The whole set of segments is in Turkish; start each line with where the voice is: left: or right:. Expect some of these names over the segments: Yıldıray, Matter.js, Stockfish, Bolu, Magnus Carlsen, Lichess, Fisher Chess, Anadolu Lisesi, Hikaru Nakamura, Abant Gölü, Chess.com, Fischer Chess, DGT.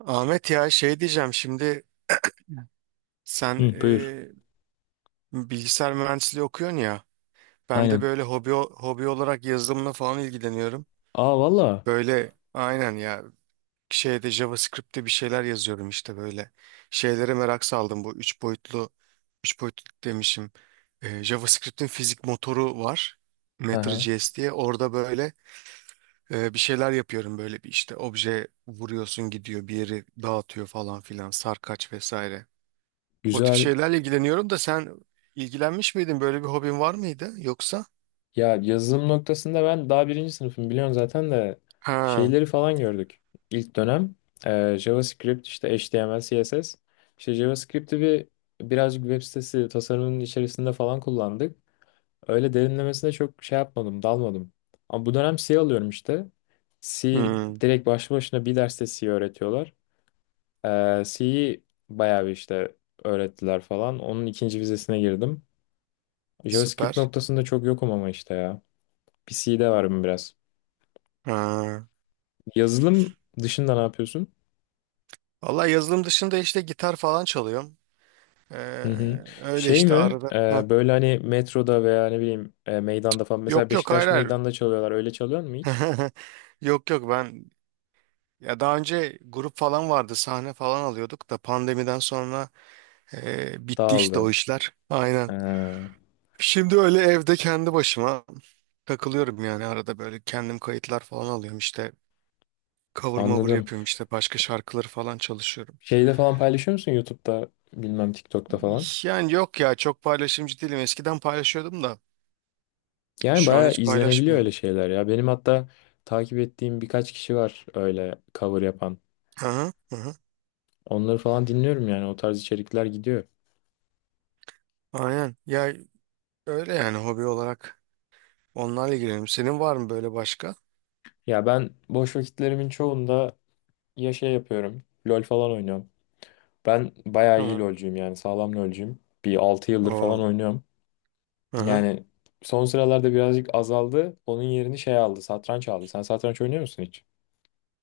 right: Ahmet, ya şey diyeceğim şimdi. Sen
left: Hı, buyur.
right: bilgisayar mühendisliği okuyorsun ya. Ben de
left: Aynen.
right: böyle hobi olarak yazılımla falan ilgileniyorum.
left: Aa valla.
right: Böyle aynen ya, şeyde JavaScript'te bir şeyler yazıyorum işte, böyle şeylere merak saldım. Bu üç boyutlu üç boyutlu demişim. JavaScript'in fizik motoru var,
left: Hı hı.
right: Matter.js diye. Orada böyle bir şeyler yapıyorum, böyle bir işte obje vuruyorsun gidiyor, bir yeri dağıtıyor falan filan, sarkaç vesaire. O tip
left: Güzel.
right: şeylerle ilgileniyorum da, sen ilgilenmiş miydin? Böyle bir hobin var mıydı yoksa?
left: Ya yazılım noktasında ben daha birinci sınıfım biliyorsun zaten de
right: Ha,
left: şeyleri falan gördük. İlk dönem JavaScript işte HTML, CSS. İşte JavaScript'i bir birazcık web sitesi tasarımının içerisinde falan kullandık. Öyle derinlemesine çok şey yapmadım, dalmadım. Ama bu dönem C alıyorum işte. C
right: hmm,
left: direkt başlı başına bir derste C öğretiyorlar. C'yi bayağı bir işte öğrettiler falan. Onun ikinci vizesine girdim. JavaScript
right: süper.
left: noktasında çok yokum ama işte ya. PC'de varım biraz.
right: Ha.
left: Yazılım dışında ne yapıyorsun?
right: Vallahi yazılım dışında işte gitar falan çalıyorum. Ee,
left: Hı hı.
right: öyle
left: Şey
right: işte
left: mi?
right: arada.
left: e,
right: Ha.
left: böyle hani metroda veya ne bileyim meydanda falan. Mesela
right: Yok yok, hayır
left: Beşiktaş
right: hayır.
left: meydanda çalıyorlar. Öyle çalıyor mu hiç?
right: Yok yok, ben ya daha önce grup falan vardı, sahne falan alıyorduk da, pandemiden sonra bitti işte o
left: Dağıldı.
right: işler. Aynen.
left: Ha,
right: Şimdi öyle evde kendi başıma takılıyorum yani, arada böyle kendim kayıtlar falan alıyorum işte. Cover mover
left: anladım.
right: yapıyorum işte, başka şarkıları falan çalışıyorum.
left: Şeyde falan paylaşıyor musun? YouTube'da bilmem TikTok'ta falan.
right: Yani yok ya, çok paylaşımcı değilim. Eskiden paylaşıyordum da
left: Yani
right: şu an
left: bayağı
right: hiç
left: izlenebiliyor öyle
right: paylaşmıyorum.
left: şeyler ya. Benim hatta takip ettiğim birkaç kişi var öyle cover yapan.
right: Aha, aha.
left: Onları falan dinliyorum yani. O tarz içerikler gidiyor.
right: Aynen. Ya öyle yani, hobi olarak onlarla ilgileniyorum. Senin var mı böyle başka?
left: Ya ben boş vakitlerimin çoğunda ya şey yapıyorum. LoL falan oynuyorum. Ben bayağı iyi
right: Tamam.
left: LoL'cuyum yani. Sağlam LoL'cuyum. Bir 6 yıldır
right: Oo.
left: falan oynuyorum.
right: Aha.
left: Yani son sıralarda birazcık azaldı. Onun yerini şey aldı. Satranç aldı. Sen satranç oynuyor musun hiç?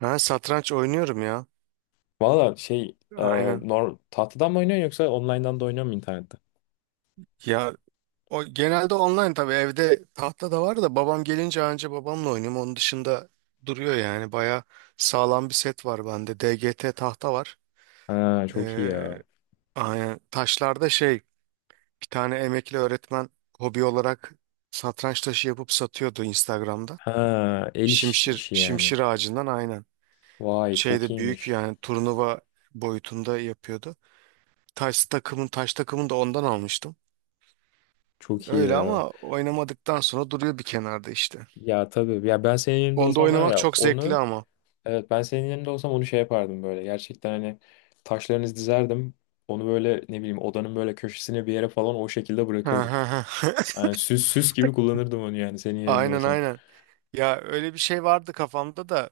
right: Ben satranç oynuyorum ya.
left: Valla şey e,
right: Aynen.
left: nor tahtadan mı oynuyorsun yoksa online'dan da oynuyor musun internette?
right: Ya o genelde online tabii, evde tahta da var da babam gelince anca babamla oynuyorum. Onun dışında duruyor yani. Baya sağlam bir set var bende. DGT tahta var.
left: Ha çok iyi
right: Ee,
left: ya.
right: Aynen. Taşlarda şey, bir tane emekli öğretmen hobi olarak satranç taşı yapıp satıyordu Instagram'da.
left: Ha el
right: Şimşir,
left: işi yani.
right: şimşir ağacından aynen.
left: Vay çok
right: Şeyde büyük
left: iyiymiş.
right: yani, turnuva boyutunda yapıyordu. Taş takımın taş takımını da ondan almıştım.
left: Çok iyi
right: Öyle
left: ya.
right: ama oynamadıktan sonra duruyor bir kenarda işte.
left: Ya tabii. Ya ben senin yerinde
right: Onda
left: olsam var
right: oynamak
left: ya
right: çok zevkli
left: onu.
right: ama.
left: Evet, ben senin yerinde olsam onu şey yapardım böyle. Gerçekten hani taşlarınızı dizerdim. Onu böyle ne bileyim odanın böyle köşesine bir yere falan o şekilde bırakırdım. Yani süs süs gibi kullanırdım onu yani senin yerinde
right: Aynen
left: olsam.
right: aynen. Ya öyle bir şey vardı kafamda da.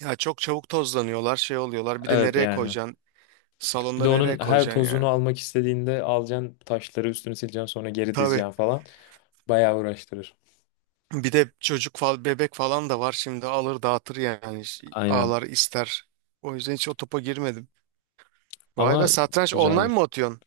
right: Ya çok çabuk tozlanıyorlar, şey oluyorlar. Bir de
left: Evet
right: nereye
left: yani.
right: koyacaksın?
left: Bir
right: Salonda
left: de onun
right: nereye
left: her
right: koyacaksın
left: tozunu
right: yani?
left: almak istediğinde alacaksın taşları üstünü sileceksin sonra geri
right: Tabii.
left: dizeceksin falan. Bayağı uğraştırır.
right: Bir de çocuk falan, bebek falan da var şimdi, alır dağıtır yani. Ş-
left: Aynen.
right: ağlar ister. O yüzden hiç o topa girmedim. Vay be,
left: Ama
right: satranç online
left: güzeldir.
right: mı atıyorsun?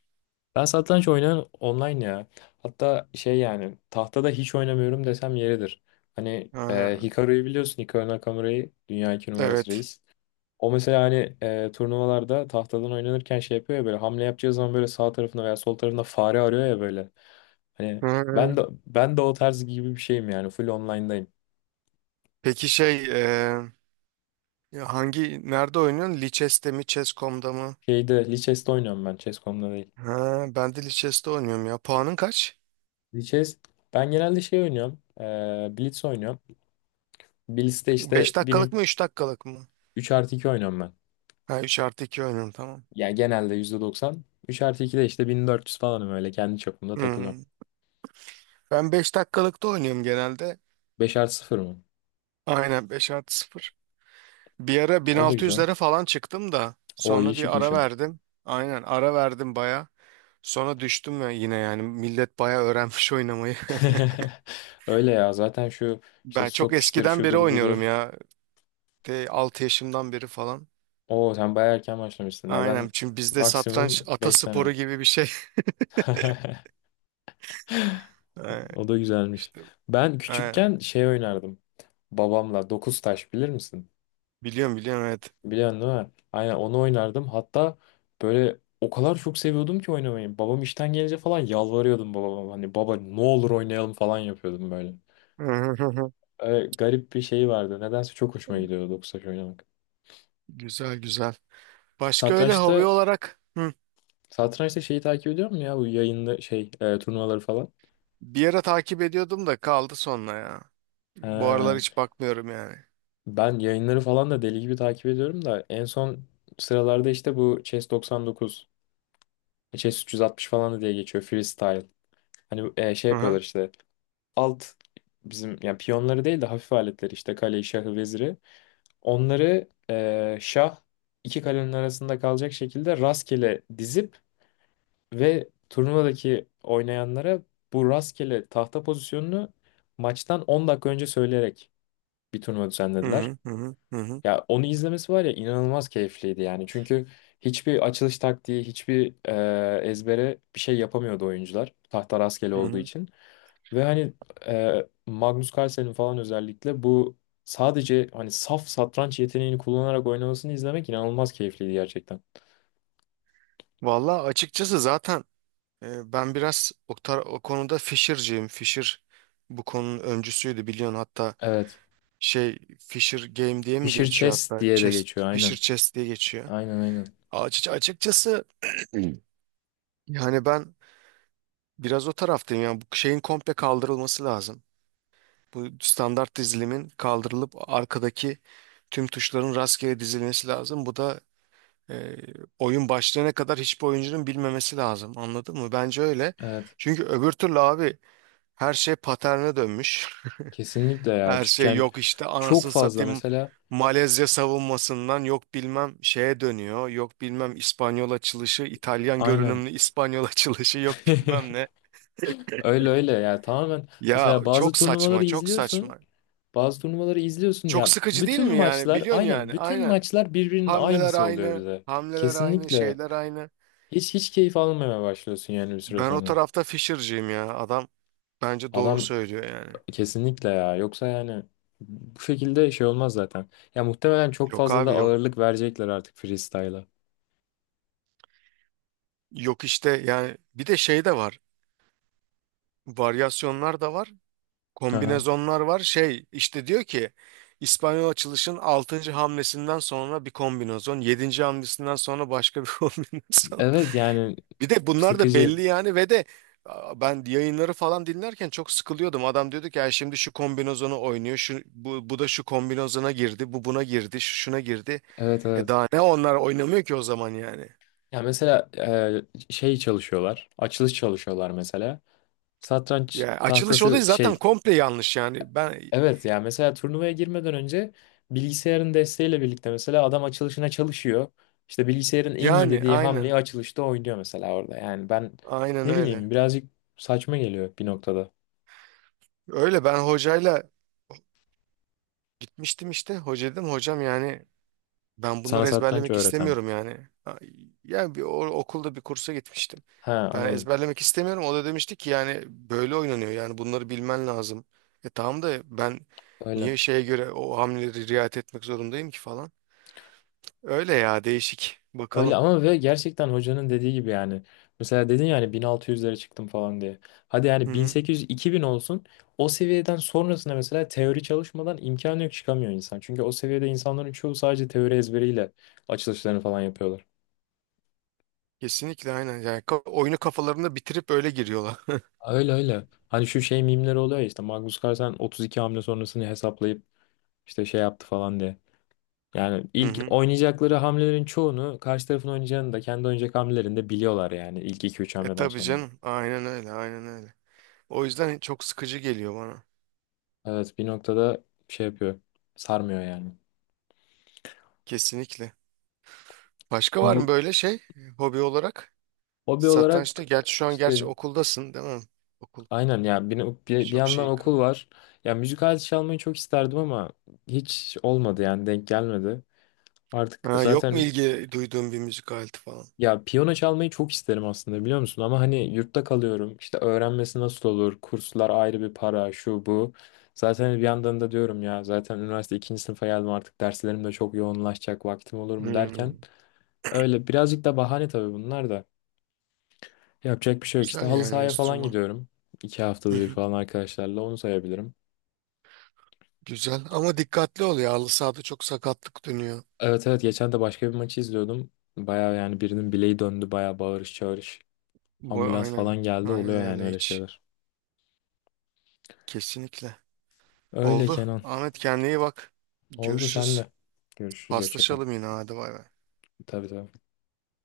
left: Ben satranç oynayan online ya. Hatta şey yani tahtada hiç oynamıyorum desem yeridir. Hani
right: Ha,
left: Hikaru'yu biliyorsun Hikaru Nakamura'yı dünya iki numarası
right: evet.
left: reis. O mesela hani turnuvalarda tahtadan oynanırken şey yapıyor ya böyle hamle yapacağı zaman böyle sağ tarafında veya sol tarafında fare arıyor ya böyle. Hani
right: Hı.
left: ben de o tarz gibi bir şeyim yani full online'dayım.
right: Peki şey, ya hangi, nerede oynuyorsun? Lichess'te mi Chess.com'da mı?
left: Şeyde Lichess'te oynuyorum ben Chess.com'da değil.
right: Ha, ben de Lichess'te oynuyorum ya. Puanın kaç?
left: Lichess ben genelde şey oynuyorum. Blitz oynuyorum. Blitz'te işte
right: Beş dakikalık mı 3 dakikalık mı?
left: 3+2 oynuyorum ben.
right: Ha, 3 artı 2 oynuyorum, tamam.
left: Yani genelde %90 üç artı 2 de işte 1400 falanım öyle kendi çapımda
right: Hı.
left: takılıyorum.
right: Ben 5 dakikalıkta oynuyorum genelde.
left: 5+0 mı?
right: Aynen, 5 artı sıfır. Bir ara
left: O da güzel.
right: 1600'lere falan çıktım da
left: O iyi
right: sonra bir ara
left: çıkmışsın.
right: verdim. Aynen, ara verdim baya. Sonra düştüm ya yine, yani millet baya öğrenmiş oynamayı.
left: Öyle ya zaten şu işte
right: Ben çok
left: Stockfish'tir
right: eskiden beri
left: şudur
right: oynuyorum
left: budur.
right: ya. De, 6 yaşımdan beri falan.
left: Oo sen bayağı erken başlamışsın. Ya ben
right: Aynen, çünkü bizde satranç
left: maksimum 5
right: atasporu
left: sene.
right: gibi bir şey. Ee,
left: O da güzelmiş.
right: İşte
left: Ben
right: ee,
left: küçükken şey oynardım. Babamla 9 taş bilir misin?
right: biliyorum biliyorum, evet.
left: Biliyorsun değil mi? Aynen onu oynardım. Hatta böyle o kadar çok seviyordum ki oynamayı. Babam işten gelince falan yalvarıyordum babama. Hani baba ne olur oynayalım falan yapıyordum böyle. Öyle garip bir şey vardı. Nedense çok hoşuma gidiyordu doksaç oynamak.
right: Güzel güzel. Başka öyle
left: Satrançta
right: hobi olarak,
left: satrançta şeyi takip ediyor musun ya? Bu yayınlı şey turnuvaları falan.
right: bir ara takip ediyordum da kaldı sonra ya. Bu aralar
left: Ha,
right: hiç bakmıyorum yani.
left: ben yayınları falan da deli gibi takip ediyorum da en son sıralarda işte bu Chess 99, Chess 360 falan da diye geçiyor freestyle. Hani şey yapıyorlar işte. alt bizim yani piyonları değil de hafif aletleri işte kaleyi, şahı, veziri. Onları şah iki kalenin arasında kalacak şekilde rastgele dizip ve turnuvadaki oynayanlara bu rastgele tahta pozisyonunu maçtan 10 dakika önce söyleyerek bir turnuva
right: Hı
left: düzenlediler.
right: hı hı hı hı hı.
left: Ya onu izlemesi var ya inanılmaz keyifliydi yani. Çünkü hiçbir açılış taktiği, hiçbir ezbere bir şey yapamıyordu oyuncular. Tahta rastgele
right: Hı
left: olduğu
right: hı.
left: için. Ve hani Magnus Carlsen'in falan özellikle bu sadece hani saf satranç yeteneğini kullanarak oynamasını izlemek inanılmaz keyifliydi gerçekten.
right: Vallahi açıkçası zaten, ben biraz o konuda Fisher'cıyım. Fisher bu konunun öncüsüydü, biliyorsun. Hatta
left: Evet.
right: şey, Fisher Game diye mi
left: Fischer
right: geçiyor
left: Chess
right: hatta,
left: diye de
right: Chess,
left: geçiyor
right: Fisher
left: aynen.
right: Chess diye geçiyor.
left: Aynen aynen.
right: Açıkçası yani, ben biraz o taraftayım. Yani bu şeyin komple kaldırılması lazım. Bu standart dizilimin kaldırılıp arkadaki tüm tuşların rastgele dizilmesi lazım. Bu da E, oyun başlayana kadar hiçbir oyuncunun bilmemesi lazım. Anladın mı? Bence öyle.
left: Evet.
right: Çünkü öbür türlü abi, her şey paterne dönmüş.
left: Kesinlikle ya.
right: Her
left: Çünkü
right: şey
left: yani
right: yok, işte
left: çok
right: anasını
left: fazla
right: satayım,
left: mesela
right: Malezya savunmasından yok bilmem şeye dönüyor. Yok bilmem İspanyol açılışı, İtalyan
left: aynen.
right: görünümlü İspanyol açılışı, yok bilmem ne.
left: Öyle öyle yani tamamen
right: Ya
left: mesela bazı
right: çok
left: turnuvaları
right: saçma, çok
left: izliyorsun
right: saçma.
left: bazı turnuvaları izliyorsun
right: Çok
left: ya
right: sıkıcı değil
left: bütün
right: mi yani?
left: maçlar
right: Biliyorsun
left: aynen
right: yani.
left: bütün
right: Aynen.
left: maçlar birbirinin
right: Hamleler
left: aynısı oluyor
right: aynı,
left: bize.
right: hamleler aynı,
left: Kesinlikle
right: şeyler aynı.
left: hiç hiç keyif almamaya başlıyorsun yani bir süre
right: Ben o
left: sonra.
right: tarafta Fisher'cıyım ya. Adam bence doğru
left: Adam
right: söylüyor yani.
left: kesinlikle ya yoksa yani bu şekilde şey olmaz zaten. Ya muhtemelen çok
right: Yok
left: fazla da
right: abi, yok.
left: ağırlık verecekler artık freestyle'a.
right: Yok, işte yani bir de şey de var. Varyasyonlar da var.
left: Aha.
right: Kombinezonlar var. Şey, işte diyor ki, İspanyol açılışın altıncı hamlesinden sonra bir kombinezon, yedinci hamlesinden sonra başka bir kombinezon.
left: Evet yani
right: Bir de bunlar da
left: sıkıcı.
right: belli yani, ve de ben yayınları falan dinlerken çok sıkılıyordum. Adam diyordu ki, ya şimdi şu kombinezonu oynuyor. Şu, bu, bu da şu kombinezona girdi. Bu buna girdi. Şu şuna girdi.
left: Evet
right: E
left: evet.
right: daha ne, onlar oynamıyor ki o zaman yani.
left: Ya mesela şey çalışıyorlar. Açılış çalışıyorlar mesela. Satranç
right: Ya açılış olayı
left: tahtası
right: zaten
left: şey.
right: komple yanlış yani. Ben
left: Evet ya mesela turnuvaya girmeden önce bilgisayarın desteğiyle birlikte mesela adam açılışına çalışıyor. İşte bilgisayarın en iyi
right: yani,
left: dediği hamleyi
right: aynen.
left: açılışta oynuyor mesela orada. Yani ben
right: Aynen
left: ne
right: öyle.
left: bileyim birazcık saçma geliyor bir noktada.
right: Öyle ben hocayla gitmiştim işte. Hoca dedim, hocam yani, ben
left: Sana
right: bunları
left: satranç
right: ezberlemek
left: öğreten.
right: istemiyorum yani. Ha, yani bir okulda bir kursa gitmiştim.
left: Ha
right: Ben
left: anladım.
right: ezberlemek istemiyorum. O da demişti ki yani, böyle oynanıyor, yani bunları bilmen lazım. E tamam da, ben
left: Öyle.
right: niye şeye göre o hamleleri riayet etmek zorundayım ki falan. Öyle ya, değişik.
left: Öyle
right: Bakalım.
left: ama ve gerçekten hocanın dediği gibi yani. Mesela dedin yani 1600'lere çıktım falan diye. Hadi
right: Hı
left: yani
right: hı.
left: 1800-2000 olsun. O seviyeden sonrasında mesela teori çalışmadan imkanı yok çıkamıyor insan. Çünkü o seviyede insanların çoğu sadece teori ezberiyle açılışlarını falan yapıyorlar.
right: Kesinlikle aynen. Yani oyunu kafalarında bitirip öyle giriyorlar.
left: Öyle öyle. Hani şu şey mimleri oluyor ya işte Magnus Carlsen 32 hamle sonrasını hesaplayıp işte şey yaptı falan diye. Yani
right: Hı
left: ilk
right: hı.
left: oynayacakları hamlelerin çoğunu karşı tarafın oynayacağını da kendi oynayacak hamlelerini de biliyorlar yani ilk iki üç
right: E
left: hamleden
right: tabii
left: sonra.
right: canım. Aynen öyle, aynen öyle. O yüzden çok sıkıcı geliyor bana.
left: Evet bir noktada şey yapıyor. Sarmıyor yani.
right: Kesinlikle. Başka var mı
left: Bu
right: böyle şey, hobi olarak?
left: hobi olarak
right: Satrançta. Gerçi şu an gerçi
left: işte
right: okuldasın, değil mi? Okul
left: aynen ya bir
right: birçok
left: yandan
right: şeyi kap.
left: okul var. Ya müzik aleti çalmayı çok isterdim ama hiç olmadı yani denk gelmedi. Artık
right: Ha, yok mu
left: zaten
right: ilgi duyduğun bir müzik aleti falan?
left: ya piyano çalmayı çok isterim aslında biliyor musun? Ama hani yurtta kalıyorum. İşte öğrenmesi nasıl olur? Kurslar ayrı bir para şu bu. Zaten bir yandan da diyorum ya zaten üniversite ikinci sınıfa geldim artık derslerim de çok yoğunlaşacak vaktim olur mu derken.
right: Hmm.
left: Öyle birazcık da bahane tabii bunlar da. Yapacak bir şey yok işte.
right: Güzel
left: Halı
right: yani,
left: sahaya falan
right: enstrüman.
left: gidiyorum. 2 haftada
right: Hı
left: bir
right: hı.
left: falan arkadaşlarla onu sayabilirim.
right: Güzel ama dikkatli ol ya. Halı sahada çok sakatlık dönüyor.
left: Evet evet geçen de başka bir maçı izliyordum. Baya yani birinin bileği döndü baya bağırış çağırış.
right: Bu
left: Ambulans
right: aynen.
left: falan geldi
right: Aynen
left: oluyor yani
right: öyle
left: öyle
right: hiç.
left: şeyler.
right: Kesinlikle.
left: Öyle
right: Oldu.
left: Kenan.
right: Ahmet, kendine iyi bak.
left: Oldu
right: Görüşürüz.
left: senle. Görüşürüz hoşça kal.
right: Paslaşalım yine, hadi bay bay.
left: Tabii tabii.